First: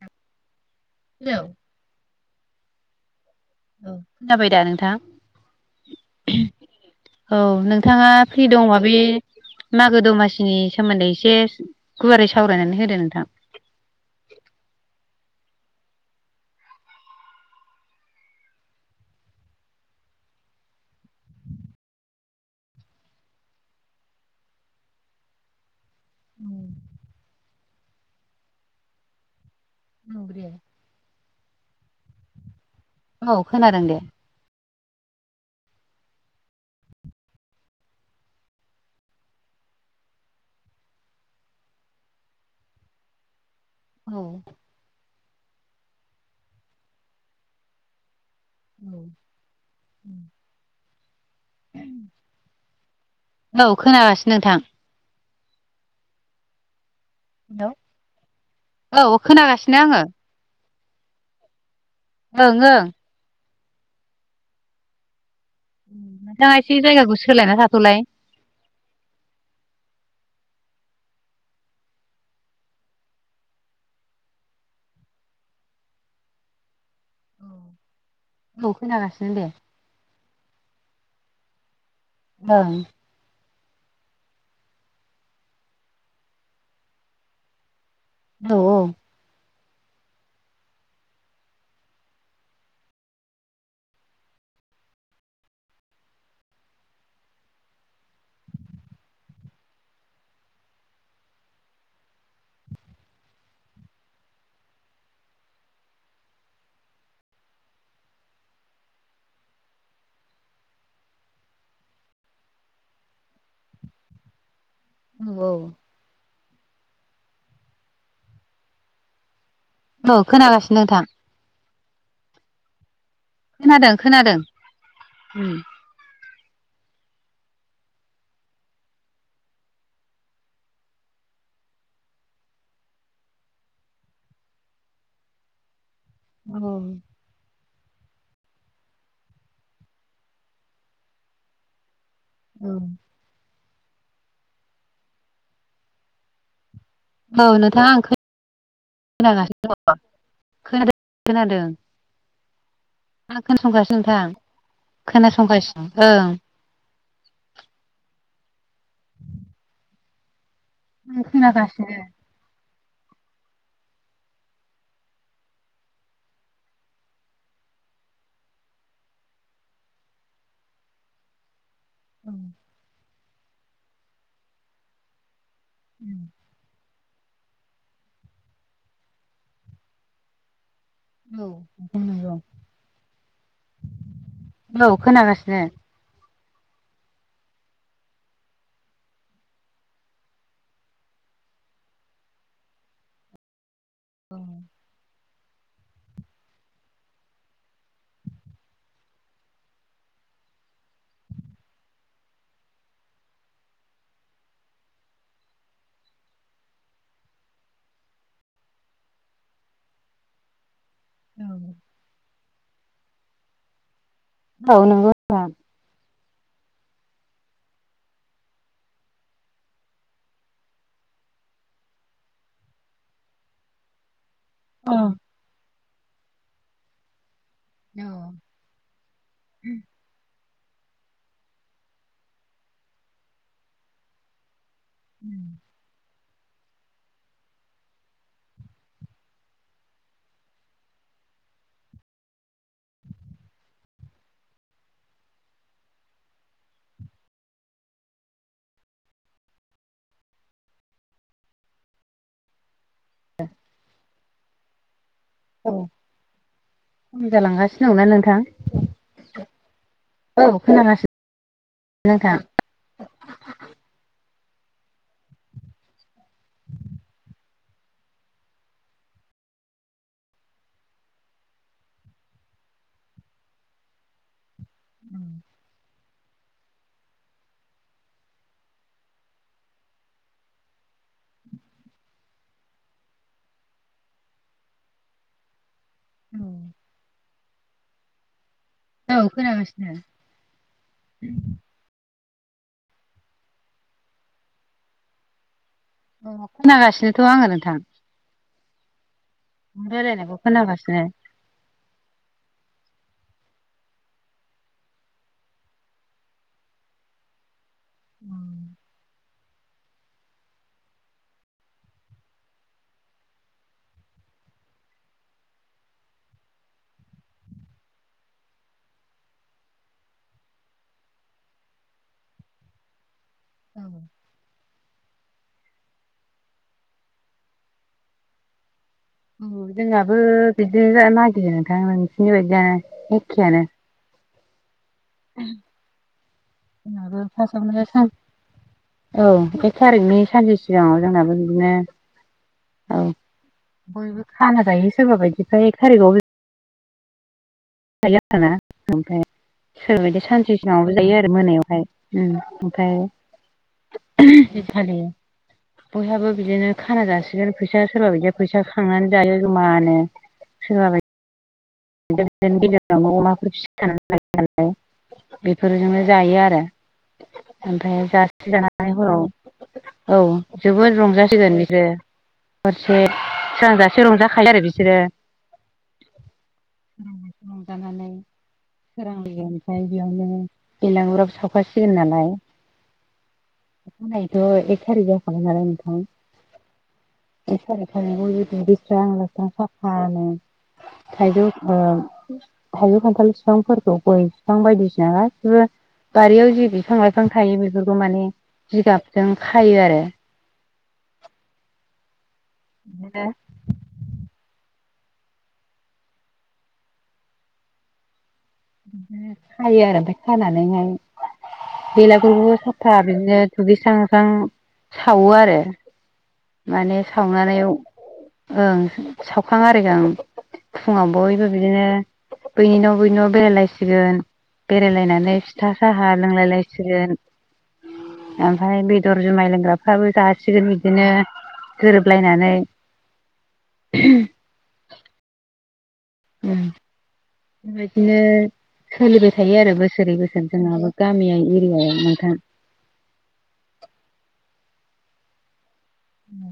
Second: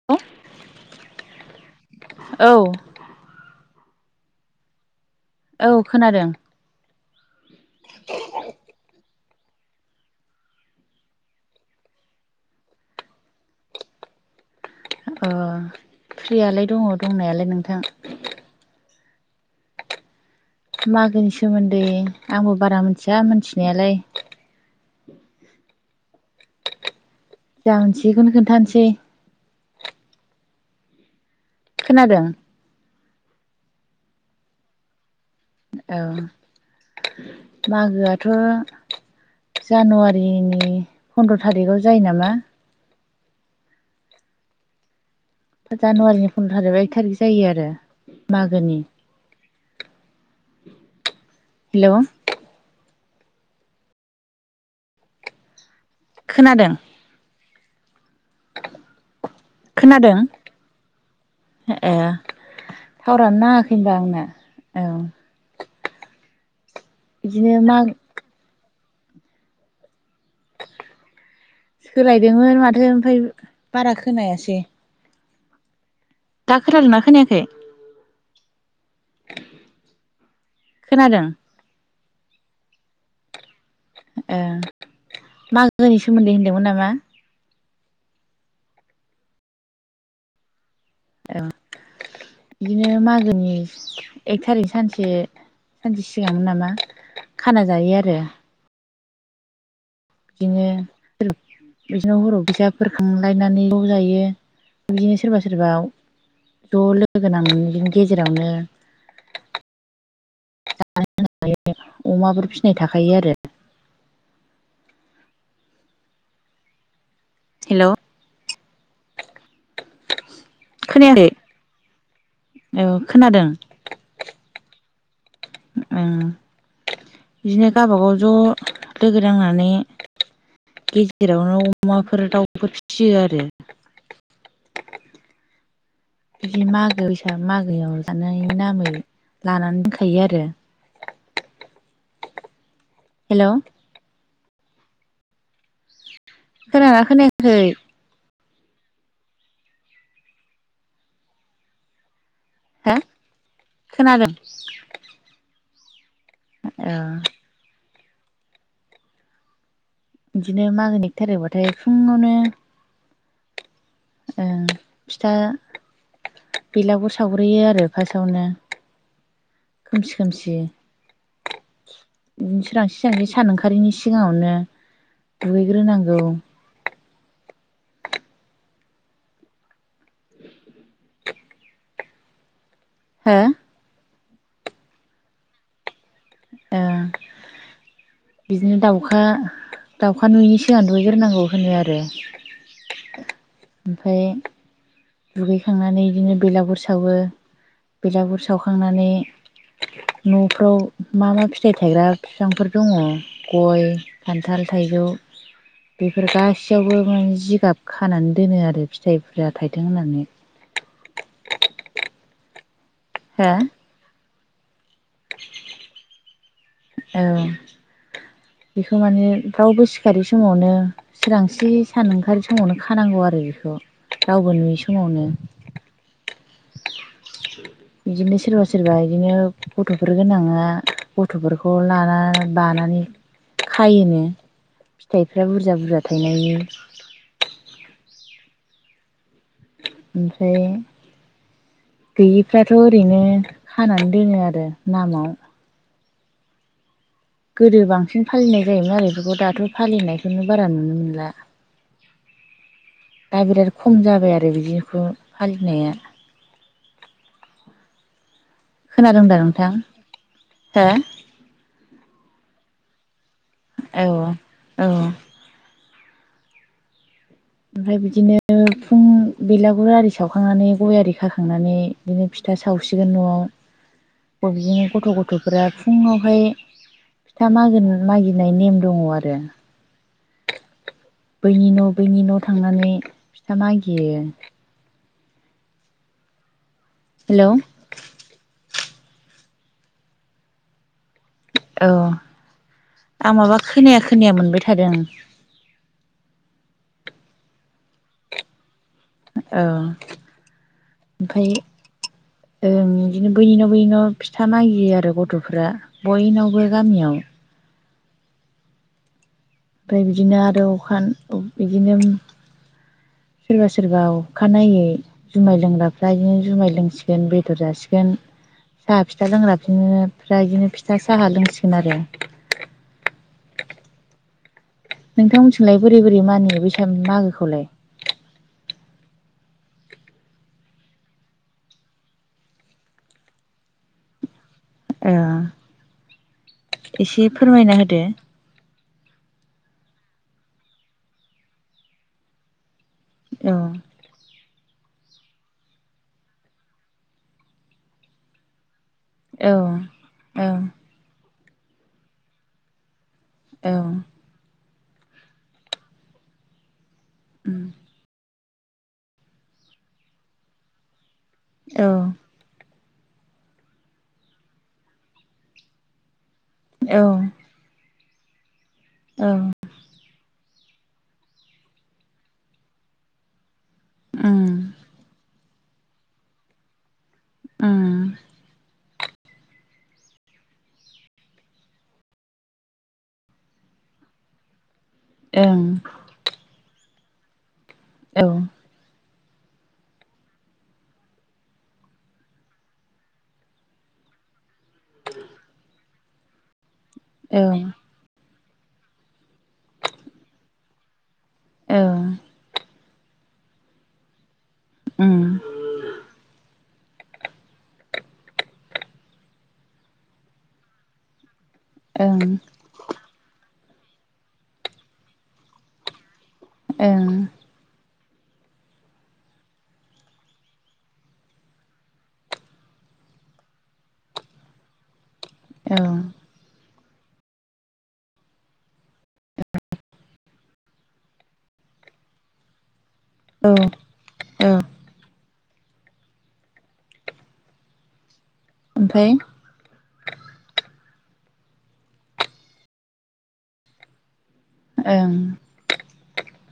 [unintelligible] Hello औ औ खोनाबाय दा नोंथां औ खोनादों औ नोंथाङा फ्रि दङोबा बे मागो दमासिनि सोमोन्दै एसे गुवारै सावरायनानै होदो नोंथां अ फ्रियालाय दङ दंनालाय नोंथां मागोनि सोमोन्दै आंबो बारा मोनथिया मोनथिनालाय औ जा मिथियो बेखौनो खोन्थानोसै औ दे खोनादों औ खोनादों दे औ मागोआथ' जानुवारिनि फन्द्र' थारिखआव जायो नामा औ जानुवारिनि फन्द्र थारिख एक थारिख जायो आरो मागोनि औ हेलौ औ खोनागासिनो नोंथां खोनादों हेल' औ खोनागासिनो आङो खोनादों ए ओं ओं थावरानो नाङाखै होनबा आंना‌ औ नोंथाङा एसे जायगाखौ बिदिनो सोलायना मा थाथ'लाय सोलायदोंमोन माथो ओमफाय बारा खोनायासै। दा खोना दोंना खोनायाखै। औ खोनागासिनो दे। खोनादों। [unintelligible] मागोनि सोमोन्दै होनदोंमोन नामा? औ औ। औ बिदिनो मागोनि एक थारिख सानसे सानसे सिगांमोन नामा खाना जायो आरो। बिदिनो [unintelligible] बिदिनो हराव' फिसाफोर खांलायनानै ज' जायो बिदिनो सोरबा सोरबा ज' लोगोनांनै इदिनो गेजेरावनो। [inaudible] [unintelligible] अमाफोर फिसिनाय थाखायो आरो [unintelligible] हेलौ। औ खोनागासिनो। नोंथां खोनायाखै औ खोनादों। खोनादों खोनादों। उम बिदिनो गावबागाव ज' लोगो नांनानै गेजेरावनो अमाफोर दाउफोर फियो आरो। औ बिदि मागोसाग मागोआव जानायनि नामै लानानै दोनखायो आरो। औ। हेलौ। खोना औ नोंथांङा आं खोनागासिनो दंङो खोनादों खोनादों। हा। आं खोनासंगासिनो नोंथां खोनासंगासिनो ओं। औ। बिदिनो मागोनि एक आं थारिबाथाय खोनागासिनो फुंङावनो ओं फिथा बेलागुर सावग्रोयो आरो फासावनो खोमसि खोमसि औ सोरांसि सोरांसि सान ओंखारिनि सिगांङावनो दुगैग्रोनांगौ। औ। हो औ खोनागासिनो ओ बिदिनो दाउखा दाउखा नुयैनि सिगां दुइग्रोनांगौ होनो आरो। ओमफ्राय औ दुगैखांनानै बिदिनो बेलागुर सावो बेलागुर सावखांनानै न'फ्राव मा मा फिथाइ थायग्रा बिफांफोर दंङो। गय खान्थाल थाइजौ बेफोर गासैयावबो माने जिगाब खानानै दोनो आरो फिथाइफोरा थाइथों होननानै औ। हो औ नंगौ नोंथां। औ बेखौ माने रावबो सिखारै समावनो सोरिरांस्रि सान ओंखारै समावनो खानांगौ आरो बेखौ रावबो नुयै औ समावनो बिदिनो सोरबा सोरबा बिदिनो गथ'फोर गोनाङा गथ'फोरखौ लाना बानानै खायोनो फिथाइफ्रा बुरजा बुरजा थायनायनि ओमफ्राय गैयिफ्राथ' ओरैनो खानानै दोनोङो आरो नामाव। गोदो बांसिन फालिनाय जायोमोन आरो बेखौ दाथ' फालिनायखौनो बारा नुनो मोनला। [inaudible] दा बिराद खम जाबाय आरो बिदिखौ औ फालिनाया। खम जालांगासिनो दंना नोंथां खोनादों दा नोंथां औ हो खोनागासिनो। नोंथां औ औ ओमफ्राय बिदिनो फुं बेलागुर आरि सावखांनानै गय आरि खाखांनानै बिदिनो फिथा सावसिगोन न'आव। [inaudible] बिदिनो गथ' गथ'फोरा फुंङावहाय फिथा मागिनाय मागिनाय नेम दंङो आरो। बैनि न' बैनि न' थांनानै फिथा मागियो। औ हेलौ औ खोनागासिनो। औ आं माबा खोनाया खोनाया मोनबाय थादों। अ खोनागासिनोथ' आङो नोंथां। औ रायलायनायखौ खोनागासिनो ओमफाय ओं इदिनो बैनि न' बैनि न' फिथा मागियो आरो गथ'फ्रा। बयनावबो गामियाव उम ओमफ्राय बिदिनो आरो अखान बिदिनो सोरबा सोरबा अखानायै जुमाय लोंग्राफ्रा इदिनो जुमाय लोंसिगोन बेदर जासिगोन। साहा फिथा लोंग्रा बिदिनो फ्रा इदिनो फिथा साहा लोंसिगोन आरो। औ नोंथांमोनसिलाय बोरै बोरै मानियो बेैसाग मागोखौलाय? उम जोंनाबो बिदिनो मागियो नोंथां नोंसिनि बायदियानो एखेयानो। ओ एसे फोरमायना होदो [unintelligible] औ एक थारिकनि सानसे सिगाङाव जोंनाबो बिदिनो औ औ बयबो खाना जायो सोरबा बायदिफ्रा एक थारिगावबो फाखाना ओमफ्राय औ सोरबायदि सानसे सिगाङावबो जायो आरो मोनायावहाय ओमफ्राय औ हिखालि बयहाबो बिदिनो खाना जासिगोन फैसा सोरबा बायदिया फैसा खांनानै जायो जमानो सोरबा बाय औ बिनो गेजेरावनो अमाफोर फिसिखानानै लायो नालाय बेफोरजोंनो जायो आरो। औ ओमफ्राय जसे जानानै हराव औ औ जोबोद रंजासिगोन बिसोरो हरसे सोरांजासे उम रंजाखायो आरो बिसोरो। सोरांजासिम उम रंजानानै सोरांनायजों ओमफाय बेयावनो बेलाांगुराबो सावखाासिगोन नालाय। अखानायैथ' एक टारिख जाखाबाय नालाय ओं नोंथां एक थारिकखालि औ दुगैस्रांं लोबस्रां साफानो थाइजौ ओ थाइजौ खान्थाल फिफांफोरखौ गय बिफां बायदिसिना गासिबो बारियाव जि बिफां लाइफां औ थायो बेफोरखौ माने जिगाबजों खायो आरो। औ बिदिनो उम बिदिनो खायो आरो ओमफाय खानानैहाय ओं बेलागुरखौबो था बिदिनो दुगैस्रां लोबस्रां सावो आरो। माने ओं सावनानै औ ओं सावखां आरिखां फुङाव बयबो बिदिनो बैनि न' बैनि न' बेरायलायसिगोन बेरायलायना नै फिथा औ साहा लोंलाय लायसिगोन। ओमफ्राय बेदर जुमाय लोंग्राफ्राबो जासिगोन बिदिनो गोरोबलायनानै औ ह उम बेबायदिनो सोलिबाय थायो आरो बोसोरै बोसोर जोंहाबो गामिया एरियायाव नोंथां। ओं उ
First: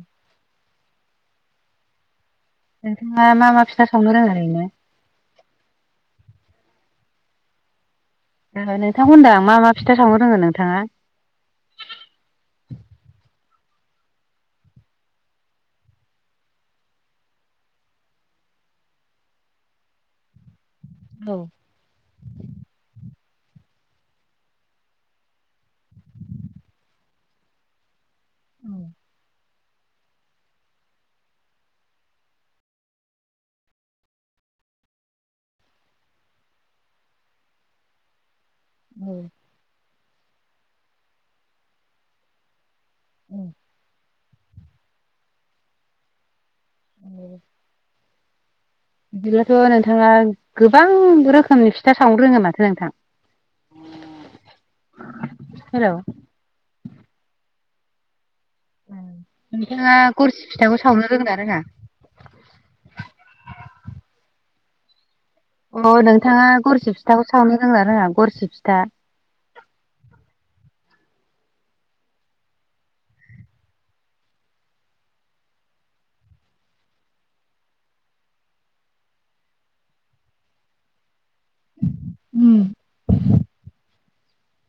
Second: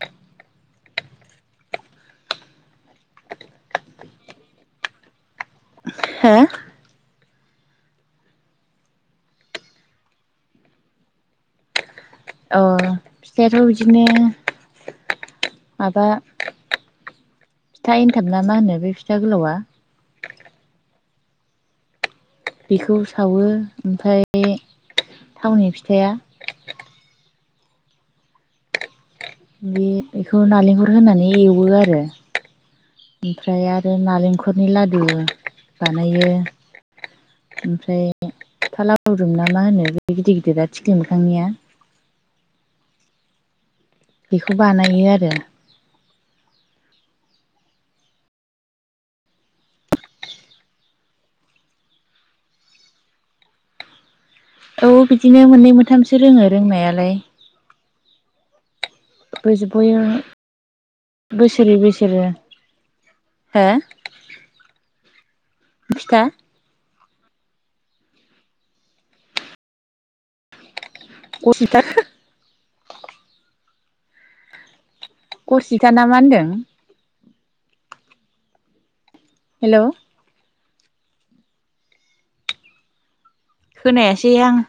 नोंथाङा मा मा फिथा सावनो रोङो ओरैनो? हो? [unintelligible] नोंथांखौ होनदां मा मा फिथा सावनो रोङो नोंथाङा? अ फिथायाथ' बिदिनो माबा फिथा एन्थाब ना मा होनो बे फिथा गोलावा। औ बेखौ सावो ओमफ्राय थावनि फिथाया औ बे बेखौ नालेंखर होनानै एवो आरो। ओमफ्राय आरो नालेंखरनि लादु बानायो। ओमफ्राय फिथा औ लाउदुम ना मा होनो बे गिदिर गिदिरा थिख्लि मोखांनिया? उ बेखौ बानायो आरो। औ बिदिब्लाथ' नोंथाङा गोबां रोखोमनि फिथा सावनो रोङो माथो नोंथां। [inaudible] औ बिदिनो मोननै हेल' मोनथामसो रोङो रोंनायालाय। नोंथाङा गरसि फिथाखौ सावनो रोंना [unintelligible] रोङा बोसोरै बोसोरे हो? अ फिथा नोंथाङा गरसि फिथाखौ सावनो रोङोना रोङा गरसि फिथा? असिथार गरसिथा ना मा होनदों? हेलौ उम खोनायासैहां।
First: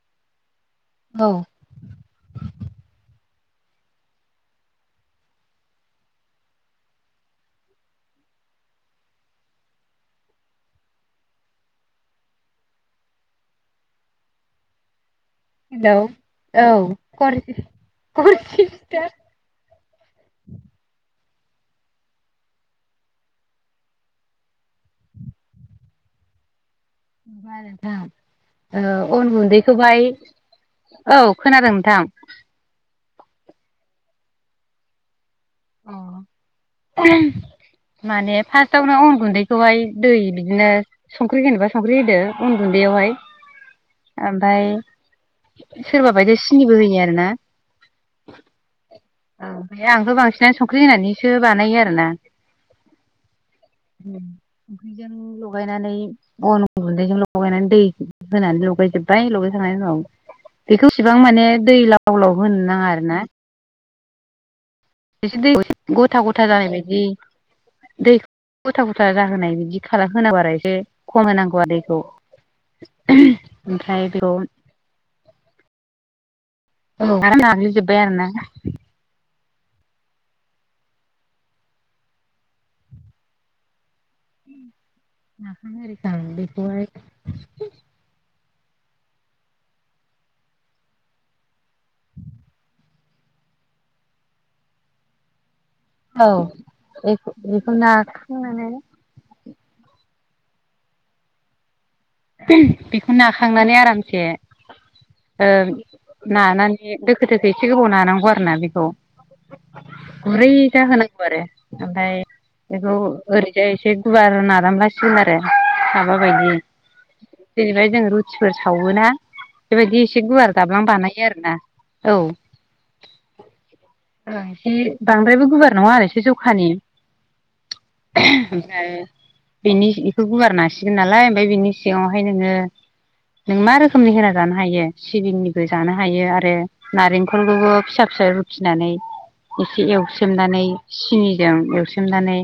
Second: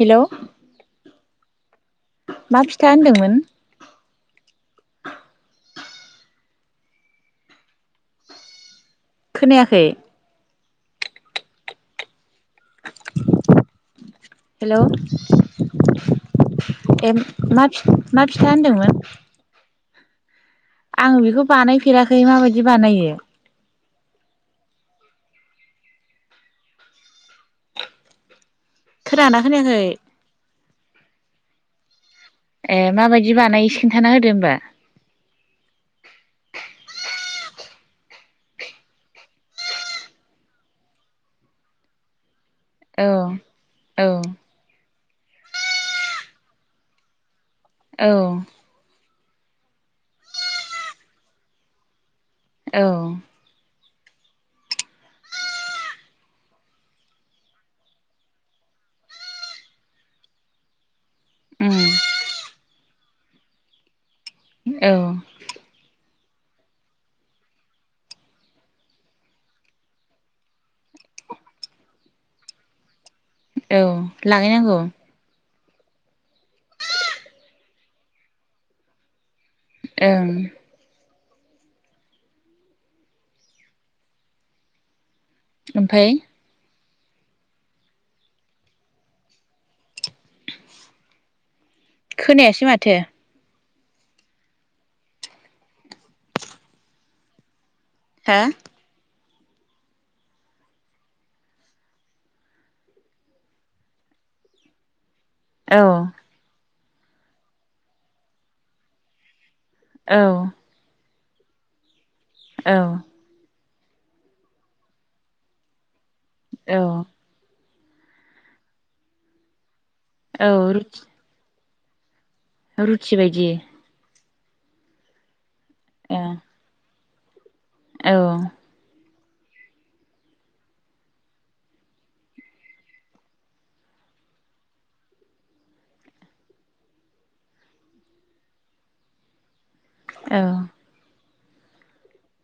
हेलौ औ मा फिथा होनदोंमोन? खोनायाखै। हेलौ हेलौ औ ए गरसि मा मा फिथा होनदोंमोन आं बेखौ बानायफेराखै माबायदि बानायो ओ नोंथां अन खोनादोंना गुन्दैखौहाय खोनायाखै औ खोनादों नोंथां ए माबायदि बानाय खिन्थाना होदो होनबा अ माने फार्स्टआवनो अन गुन्दैखौहाय दै बिदिनो संख्रि होनोबा संख्रि होदो अन औ गुन्दैयावहाय औ ओमफ्राय सोरबा बायदि सिनिबो होयो आरो ना औ औ ओमफ्राय आंथ' बांसिनानो संख्रि होनानैसो बानायो आरो ना औ [inaudible] ख्रिजों लगायनानै अन गुन्दैजों लगायनानै दै होनानै ल लगायजोबबाय लगाय थांनायनि उनाव बेखौ इसेबां माने उम दै लाव लाव होनो नाङा आरो ना औ दै गथा गथा जानाय बायदि दै गथा गथा जाहोनाय बिदि खालाम होना बारा एसे खम होनांगौआरो दैखौ औ ओमफ्राय [unintelligible] लागायनांगौ औ आरो नाग्लिजोबबाय आरोना ओं नाखां ओमफाय आरिखां बेखौहाय खोनायासै माथो औ बेखौ हा नाखांनानै बेखौ नाखांनानै आरामसे ओ औ नानानै दोखो दोखो एसे गोबाव नानांगौ आरोना बेखौ औ गुरै होनांगौ आरो ओमफ्राय औ बेखौ ओरैजाय एसे गुवार नादामलासिगोन आरो माबा बायदि औ जेनेबा जों रुटिफोर सावोना बेबायदि एसे औ गुवार दाबलां रुथि बानायो आरोना औ रुथि बायदि एसे बांद्रायबो गुवार नङा आरो ओ एसे जखानि औ ओमफ्राय बेनि बेखौ गुवार नासिगोन नालाय ओमफ्राय बेनि सिङावहाय नोङो नों मा रोखोमनि होना जानो हायो सिबिंनिबो जानो हायो आरो नारेंखलखौबो फिसा फिसा रुखिनानै एसे एव एवसोमनानै औ सिनिजों एवसोमनानै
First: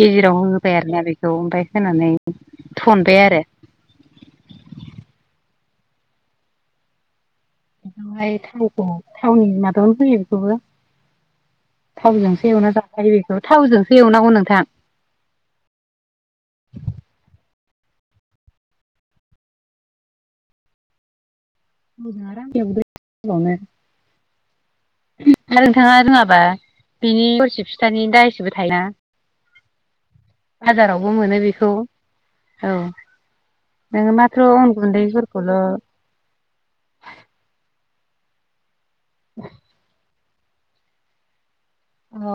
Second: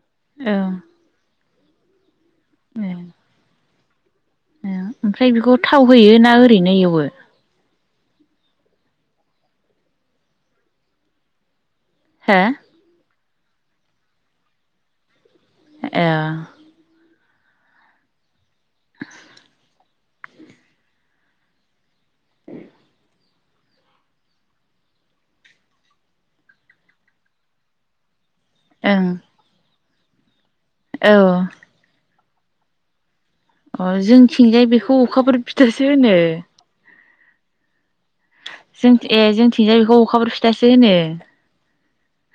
गेजेराव होबाय आरोना बेखौ ओमफ्राय होनानै औ थनबाय आरो ओमफ्राय बेखौ थाव होयोना ओरैनो एवो बेवहाय थावखौ थावनि माबायावनो होैयो बेखौबो हो थावजोंसो एवना जाखायो बेखौ थावजोंसो एवनांगौ नोंथां ए आराम [unintelligible] आरो नोंथाङा रोङाबा बिनि थरसि फिथानि दा एसेबो थायोना ओं बाजारावबो औ मोनो बेखौ औ अ नोङो माथ्र जोंथिंजाय अन बेखौ अखाफोर गुन्दैफोरखौल [unintelligible] जों ए जोंथिंजाय बेखौ अखफोर फिथासो होनो अ